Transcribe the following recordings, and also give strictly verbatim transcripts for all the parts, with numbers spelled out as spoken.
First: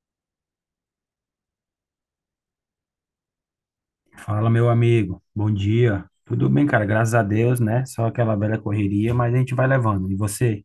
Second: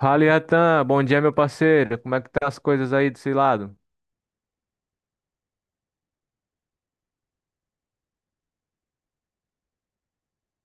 Fala, Iatan. Bom dia, meu parceiro. Como é que tá as coisas aí desse lado? Fala, meu amigo. Bom dia. Tudo bem, cara? Graças a Deus, né? Só aquela velha correria, mas a gente vai levando. E você?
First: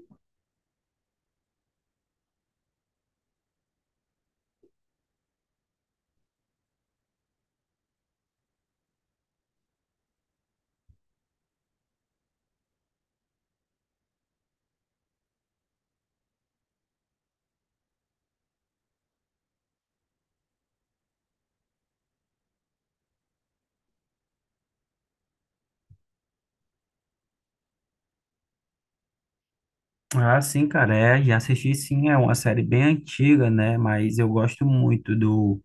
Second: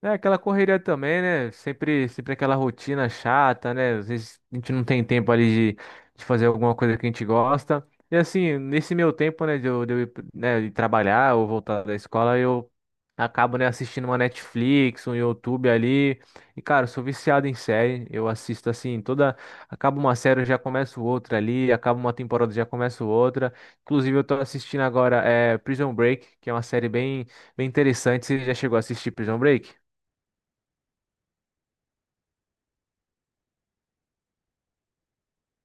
É aquela correria também, né? Sempre, sempre aquela rotina chata, né? Às vezes a gente não tem tempo ali de, de fazer alguma coisa que a gente gosta. E assim, nesse meu tempo, né, de eu, de eu ir, né, de trabalhar ou voltar da escola, eu acabo, né, assistindo uma Netflix, um YouTube ali. E, cara, eu sou viciado em série. Eu assisto assim, toda. Acaba uma série, eu já começo outra ali. Acaba uma temporada, eu já começo outra. Inclusive, eu tô assistindo agora é, Prison Break, que é uma série bem, bem interessante. Você já chegou a assistir Prison Break? Ah, sim, cara. É, já assisti sim. É uma série bem antiga, né? Mas eu gosto muito do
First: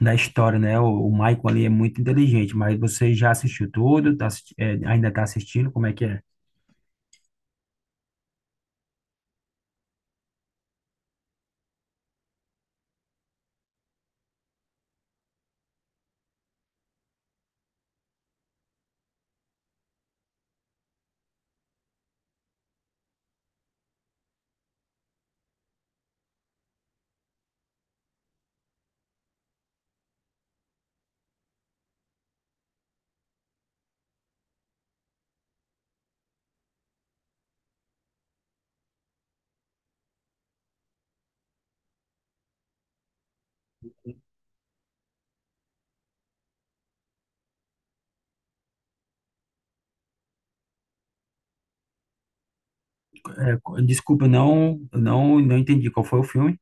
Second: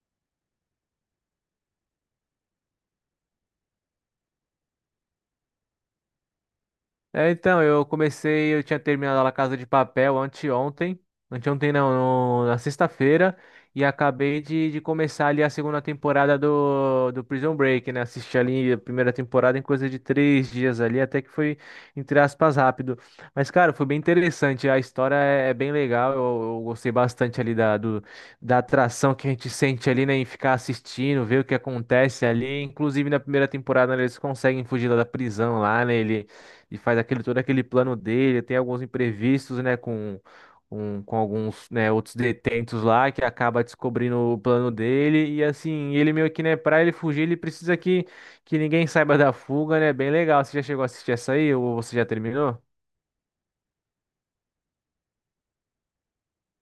da história, né? O, o Michael ali é muito inteligente, mas você já assistiu tudo? Tá assisti- é, ainda tá assistindo? Como é que é? É, então, eu comecei, eu tinha terminado a Casa de Papel anteontem, anteontem não, no- na sexta-feira, e acabei de, de começar ali a segunda temporada do, do Prison Break, né? Assisti ali a primeira temporada em coisa de três dias ali, até que foi, entre aspas, rápido. Mas, cara, foi bem interessante, a história é, é bem legal, eu, eu gostei bastante ali da, do, da atração que a gente sente ali, né, em ficar assistindo, ver o que acontece ali. Inclusive, na primeira temporada, né, eles conseguem fugir lá da prisão lá, né? E faz aquele todo aquele plano dele, tem alguns imprevistos, né, com, com, com alguns, né, outros detentos lá que acaba descobrindo o plano dele e assim, ele meio que, né, para ele fugir, ele precisa que que ninguém saiba da fuga, né? Bem legal. Você já chegou a assistir essa aí ou você já terminou? É, co- desculpa, eu não, eu não, não entendi qual foi o filme.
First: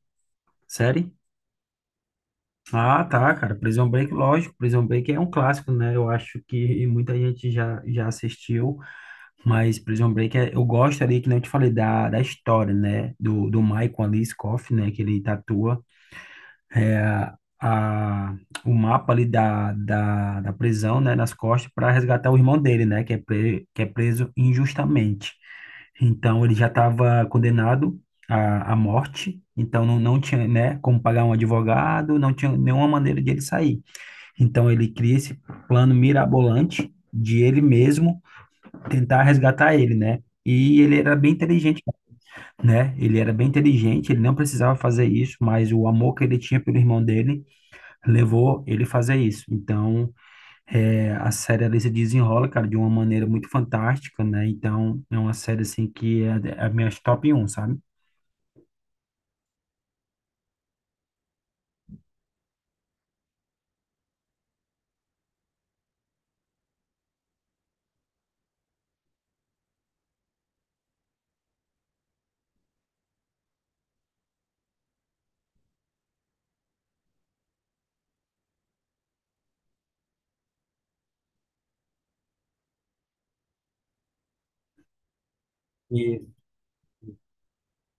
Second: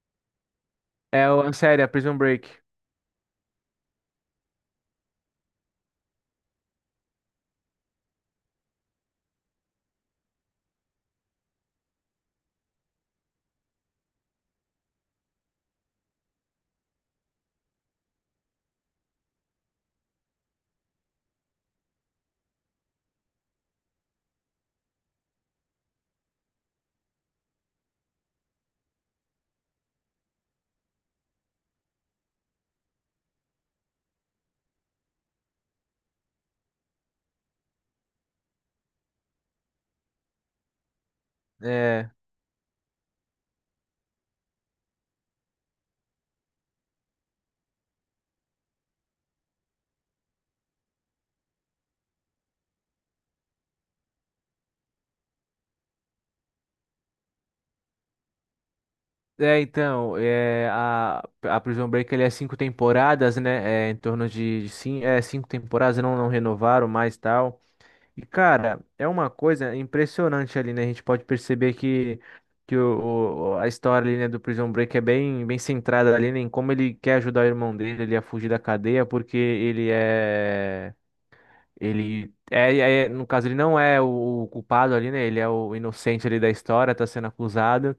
Série? É, o- a série, a Prison Break. Ah, tá, cara. Prison Break, lógico. Prison Break é um clássico, né? Eu acho que muita gente já, já assistiu. Mas Prison Break, é- eu gosto ali, que nem eu te falei, da, da história, né? Do, do Michael ali, Scofield, né? Que ele tatua a, o mapa ali da, da, da prisão, né? Nas costas para resgatar o irmão dele, né? Que é, pre, que é preso injustamente. Então, ele já estava condenado à, à morte. Então, não, não tinha, né? Como pagar um advogado, não tinha nenhuma maneira de ele sair. Então, ele cria esse plano mirabolante de ele mesmo tentar resgatar ele, né? E ele era bem inteligente, É, né? Ele era bem inteligente, ele não precisava fazer isso, mas o amor que ele tinha pelo irmão dele levou ele a fazer isso. Então, é, a série ali se desenrola, cara, de uma maneira muito fantástica, né? Então, é uma série, assim, que é a é a minha top um, sabe? é então, é, a, a Prison Break ele é cinco temporadas, né? É, em torno de, de cinco, é, cinco temporadas, não, não renovaram mais tal. E, cara, é uma coisa impressionante ali, né? A gente pode perceber que, que o, o- a história ali, né, do Prison Break é bem, bem centrada ali, né, em como ele quer ajudar o irmão dele ali a fugir da cadeia, porque ele é. Ele é, é- no caso, ele não é o, o culpado ali, né? Ele é o E- inocente ali da história, tá sendo acusado.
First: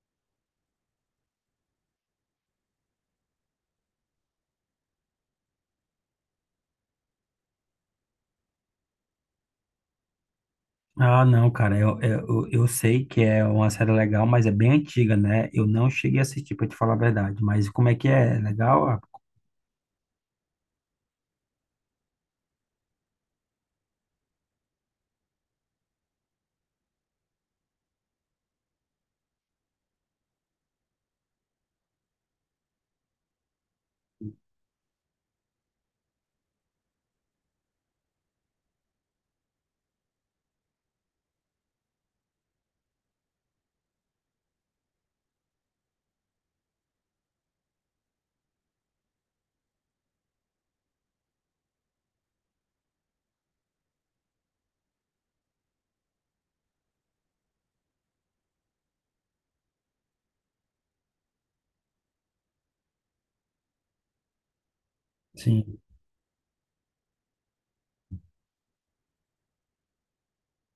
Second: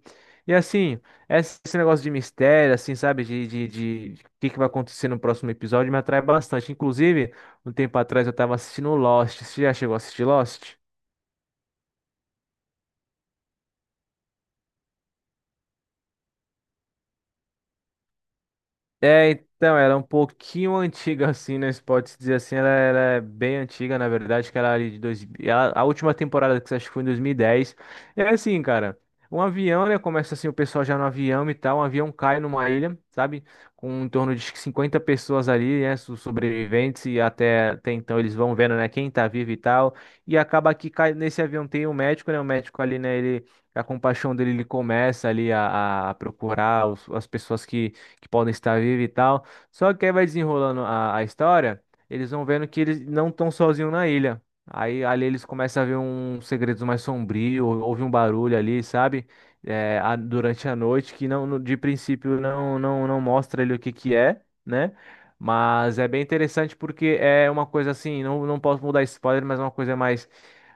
E assim, esse esse negócio de mistério, assim, sabe? De, de, de, de o que que vai acontecer no próximo episódio me atrai bastante. Inclusive, um tempo atrás eu tava assistindo Lost. Você já chegou a assistir Lost? Ah, não, cara, eu, eu, eu sei que é uma série legal, mas é bem antiga, né? Eu não cheguei a assistir, pra te falar a verdade. Mas como é que é? É legal? Ah, É, então, ela é um pouquinho antiga, assim, né? Se pode se dizer assim, ela, ela é bem antiga, na verdade, que ela é ali de dois... ela- a última temporada que você acho que foi em dois mil e dez. É assim, cara, um avião, né? Começa assim, o pessoal já no avião e tal, um avião cai numa ilha, sabe? Com em torno de cinquenta pessoas ali, né? so- Sobreviventes, e até, até então eles vão vendo, né? Quem tá vivo e tal. E acaba que cai, nesse avião tem um médico, né? O médico ali, né? Ele, a compaixão dele, ele começa ali a, a procurar os- as pessoas que que podem estar vivos e tal. Só que aí vai desenrolando a, a história, eles vão vendo que eles não estão sozinhos na ilha. Aí ali eles começam a ver uns segredos mais sombrios, houve um barulho ali, sabe? É, a- durante a noite, que não, no- de princípio não, não, não mostra ele o que que é, né? sim, Mas é bem interessante porque é uma coisa assim, não, não posso mudar spoiler, mas é uma coisa mais,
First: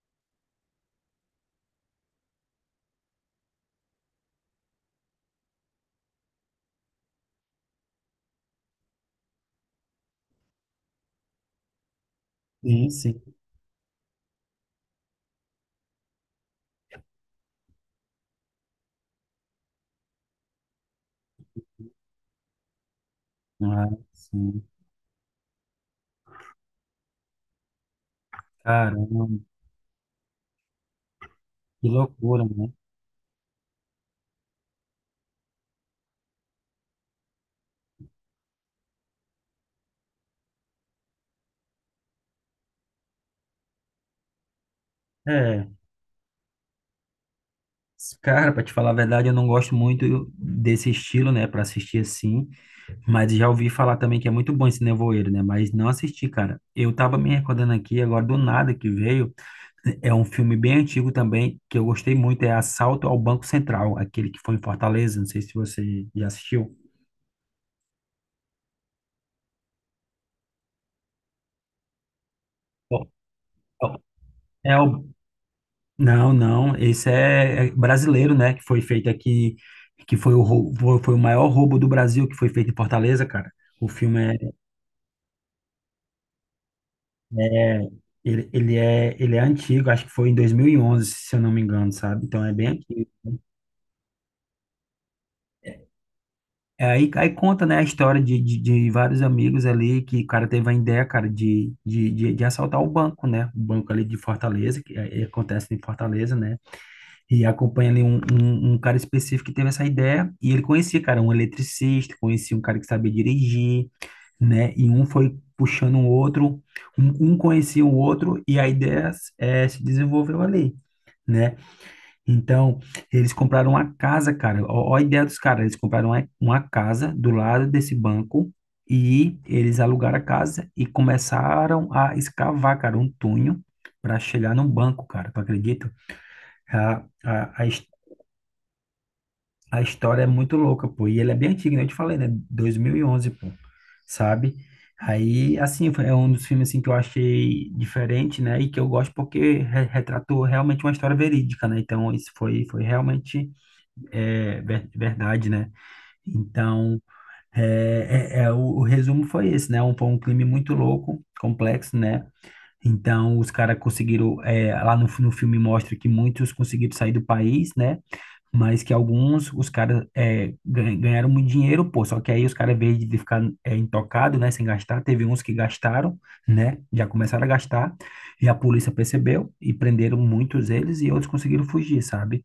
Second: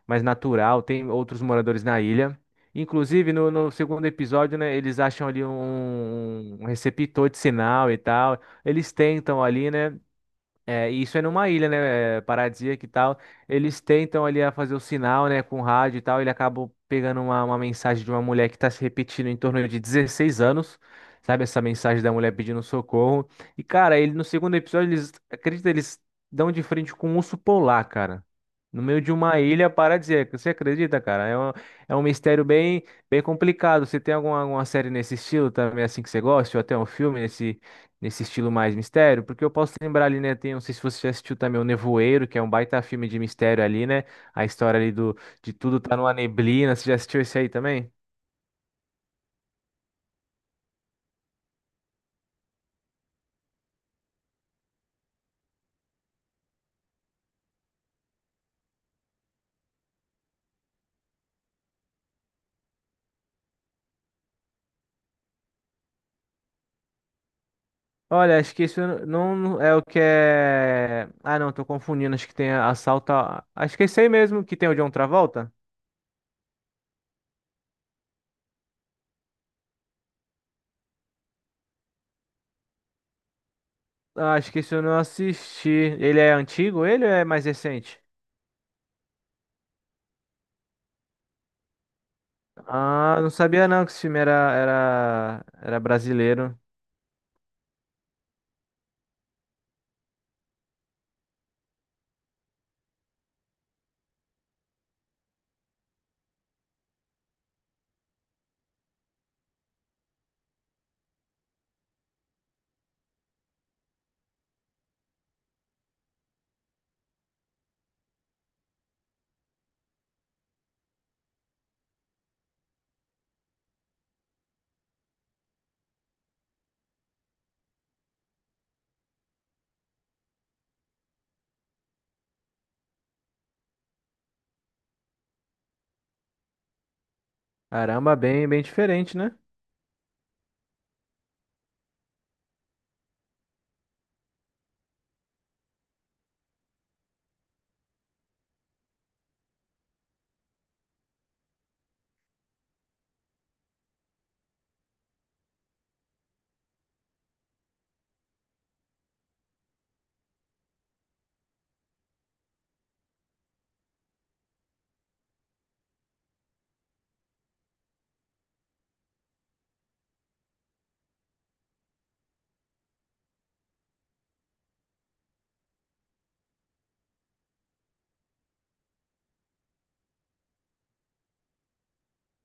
mais natural. Tem outros moradores na ilha. Inclusive, no, no segundo episódio, né, eles acham ali um, um um receptor de sinal e tal. Eles tentam ali, né? É, e isso é numa ilha, né, é, paradisíaca e sim, tal. sim. Eles tentam ali a fazer o sinal, né, com o rádio e tal. Ele acaba pegando uma, uma mensagem de uma mulher que tá se repetindo em torno de dezesseis anos, sabe? Essa mensagem da mulher pedindo socorro. E, Ah, cara, ele no segundo sim. episódio, eles, acredita, eles dão de frente com um urso polar, cara. No meio Caramba, de uma ilha paradisíaca. Você acredita, cara? É um, que é um loucura, mistério né? bem, bem complicado. Você tem alguma, alguma série nesse estilo também, assim, que você gosta? Ou até um filme nesse nesse estilo mais mistério, porque eu posso lembrar ali, né, tem, não sei se você já assistiu também o Nevoeiro, que é um baita filme de mistério ali, né? A história ali do de É, tudo tá numa neblina, você já assistiu esse aí também? cara, pra te falar a verdade, eu não gosto muito desse estilo, né, pra assistir assim, mas já ouvi falar também que é muito bom esse nevoeiro, né, mas não assisti, cara. Eu tava me recordando aqui agora do nada que veio, é um filme bem antigo também, que eu gostei muito, é Assalto ao Banco Central, aquele que foi em Fortaleza, não sei se você já assistiu. Olha, acho que isso não não é o que é. Ah, não, tô confundindo. Acho que tem Bom, assalto. a- Acho que é bom, esse aí mesmo que tem o É John o, Travolta. Não, não, esse é é brasileiro, né, que foi feito aqui, que foi o, rou- foi foi o maior roubo do Brasil, que foi feito em Fortaleza, cara. O filme Ah, acho que isso eu não assisti. Ele é antigo? Ele ou é mais é, é- recente? ele, ele é, ele é antigo, acho que foi em dois mil e onze, se eu não me engano, sabe? Então é bem antigo. Ah, não sabia não que esse filme era, era, era brasileiro. É, Aí, aí conta, né, a história de, de, de vários amigos ali, que o cara teve a ideia, cara, de, de, de, de assaltar o banco, né, o banco ali de Fortaleza, que é- é- acontece em Fortaleza, né. E acompanha ali um, um, um cara específico que teve essa ideia, e ele conhecia, cara, um eletricista, conhecia um cara que sabia dirigir, né? E um foi puxando o outro, um, um conhecia o outro, e a ideia é se desenvolveu ali, né? Então, eles compraram uma casa, cara, ó, ó a ideia dos caras, eles compraram uma, uma casa do lado desse banco, e eles alugaram a casa e começaram a escavar, cara, um túnel para chegar no banco, cara, tu acredita? A, a, a, his- Caramba, bem, bem diferente, né? A história é muito louca, pô. E ele é bem antigo, né? Eu te falei, né? dois mil e onze, pô. Sabe? Aí, assim, foi- é um dos filmes assim, que eu achei diferente, né? E que eu gosto porque re- retratou realmente uma história verídica, né? Então, isso foi, foi realmente é, ver- verdade, né? Então, é, é, é, o, o resumo foi esse, né? Um, foi um crime muito louco, complexo, né? Então, os caras conseguiram, é, lá no, no filme mostra que muitos conseguiram sair do país, né? Mas que alguns, os caras é, gan- ganharam muito dinheiro, pô. Só que aí os caras, em vez de ficar é, intocado, né, sem gastar, teve uns que gastaram, né, já começaram a gastar, e a polícia percebeu e prenderam muitos eles e outros conseguiram fugir, sabe?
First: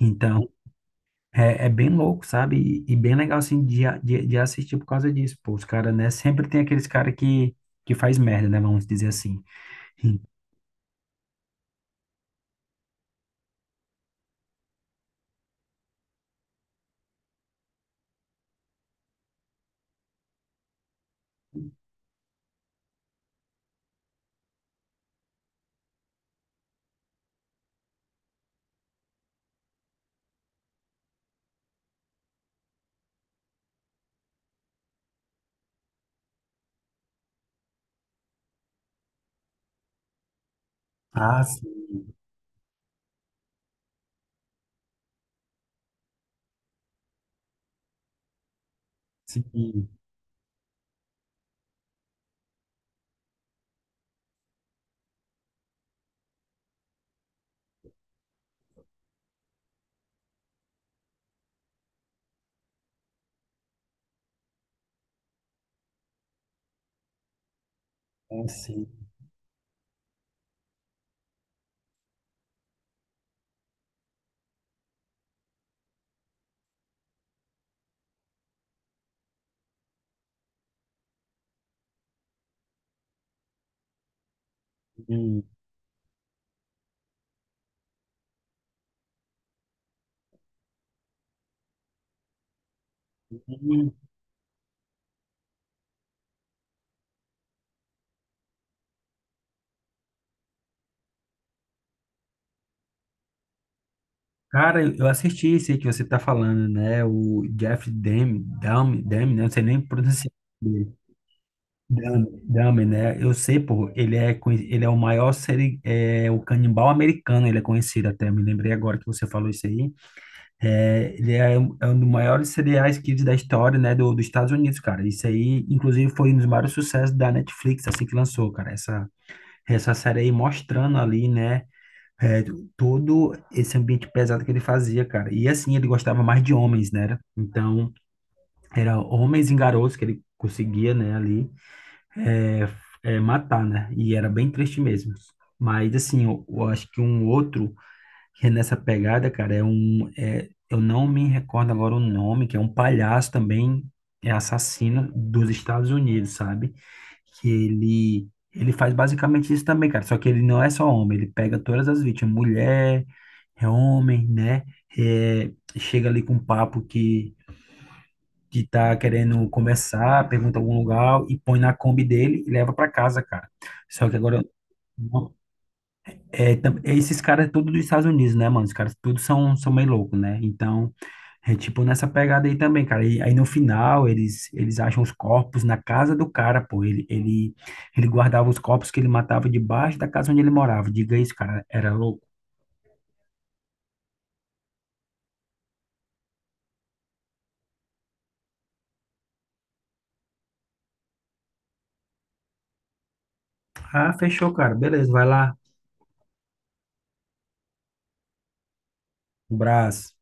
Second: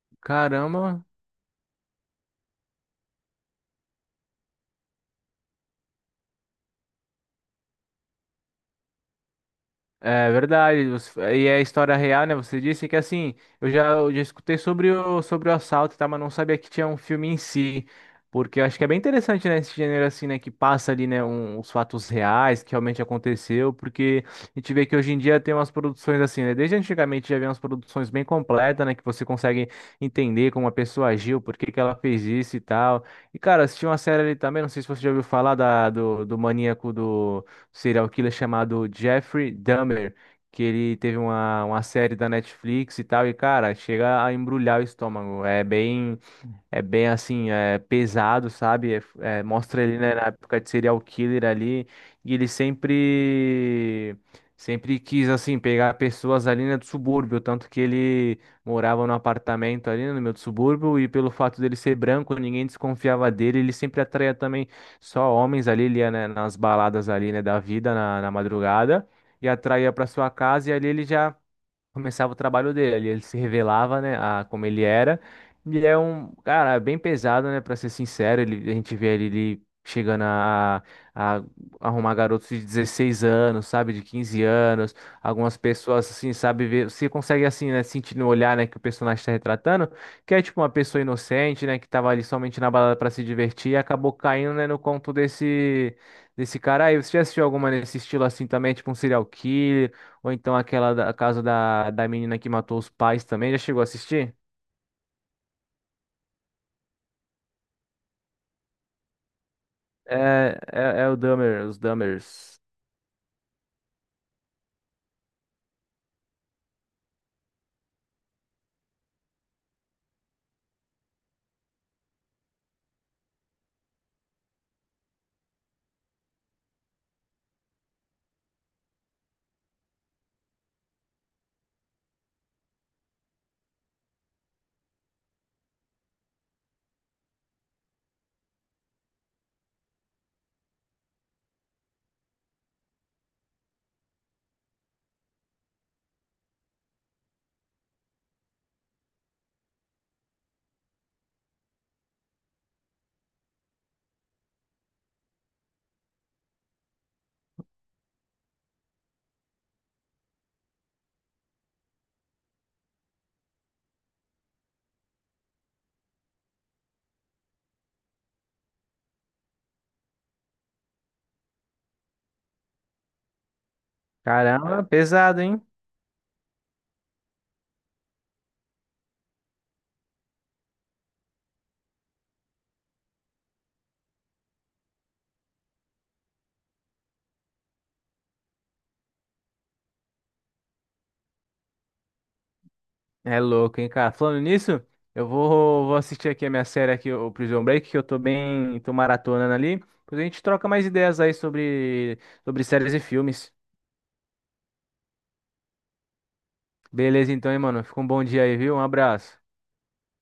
Então, Caramba, é, é bem louco, sabe? E, e bem legal, assim, de, a- de, de assistir por causa disso, pô. Os caras, né, sempre tem aqueles caras que, que faz merda, né, vamos dizer assim. é verdade, você- e é história real, né? Você disse que assim, eu já, eu já escutei sobre o, sobre o assalto, tá? Mas não sabia que tinha um filme em si. Porque eu acho que é bem interessante, né? Esse gênero assim, né? Que passa ali, né? Um, os fatos reais que realmente aconteceu. Porque a gente vê que hoje em dia tem umas produções assim, né? Desde antigamente já havia umas produções bem completas, né? Que você consegue entender como a pessoa agiu, por que que ela fez isso e tal. E, cara, assisti uma série ali também, não sei se você já ouviu falar da, do, do maníaco do um serial killer chamado Jeffrey Dahmer, que ele teve Ah, uma, uma sim, série da Netflix e tal, e cara, chega a embrulhar o estômago. É bem. É bem assim, é pesado, sabe? É- é, mostra sim, ele, né, na época de serial killer ali. E ele sempre, sempre quis, assim, pegar pessoas ali, né, do subúrbio. Tanto que ele morava num apartamento ali no meio do subúrbio. E pelo fato dele ser branco, ninguém desconfiava dele. Ele sempre atraía também só homens ali, ele ia, né, nas baladas ali, né, da vida, na, na é, sim. madrugada. E atraía para sua casa. E ali ele já começava o trabalho dele, ele se revelava, né, a como ele era. Ele é um cara é bem pesado, né, para ser sincero, ele, a gente vê ele, ele chegando a, a arrumar garotos de dezesseis anos, sabe, de quinze anos, algumas pessoas assim, sabe, ver, você consegue assim, né, sentir no olhar, né, que o personagem está retratando, que é tipo uma pessoa inocente, né, que tava ali somente na balada para se divertir e acabou caindo, né, no conto desse desse cara aí. Você já assistiu alguma nesse estilo assim também, tipo um serial killer? Ou então aquela da a casa da, da menina que matou os pais também. Já chegou a assistir? Cara, eu eu assisti esse aí que você tá falando, né? O Jeff Dam, Dam, Dam, né? Não sei nem pronunciar. É, dele. é, é o Dahmer, os Dam, Dahmers. Dam, né? Eu sei, pô, ele é, conhe- ele é o maior seri, é, o canibal americano, ele é conhecido até, me lembrei agora que você falou isso aí. É, ele é um, é um dos maiores serial killers da história, né, do, dos Estados Unidos, cara. Isso aí, inclusive, foi um dos maiores sucessos da Netflix, assim que lançou, cara. Essa, essa série aí mostrando ali, né? É, todo esse ambiente pesado que ele fazia, cara. E assim, ele gostava mais de homens, né? Então, era homens e garotos que ele conseguia, né, ali, é, é, matar, né? E era bem triste mesmo. Mas, assim, eu, eu acho que um outro que é nessa pegada, cara, é um. É, eu não me recordo agora o nome, que é um palhaço também, é assassino dos Estados Unidos, sabe? Que ele. Ele faz basicamente isso também, cara. Só que ele não é só homem, ele pega todas as vítimas, mulher, é homem, né? É, chega ali com um papo que, que tá querendo conversar, pergunta algum lugar e põe na Kombi dele e leva pra casa, cara. Só que agora Caramba, eu pesado, hein? é, tam- é, esses caras é tudo dos Estados Unidos, né, mano? Os caras tudo são, são meio louco, né? Então, é tipo nessa pegada aí também, cara. E aí no final, eles, eles acham os corpos na casa do cara, pô. Ele, ele, ele guardava os corpos que ele matava debaixo da casa onde ele morava. Diga isso, cara. Era louco. É louco, hein, cara? Falando nisso, eu vou, vou assistir aqui a minha série aqui, o Prison Break, que eu tô bem, tô maratonando ali. Depois a gente troca mais ideias aí sobre, sobre séries e filmes. Ah, fechou, cara. Beleza, vai lá. Beleza, então, hein, mano? Fica um bom dia aí, viu? Um abraço. Um abraço.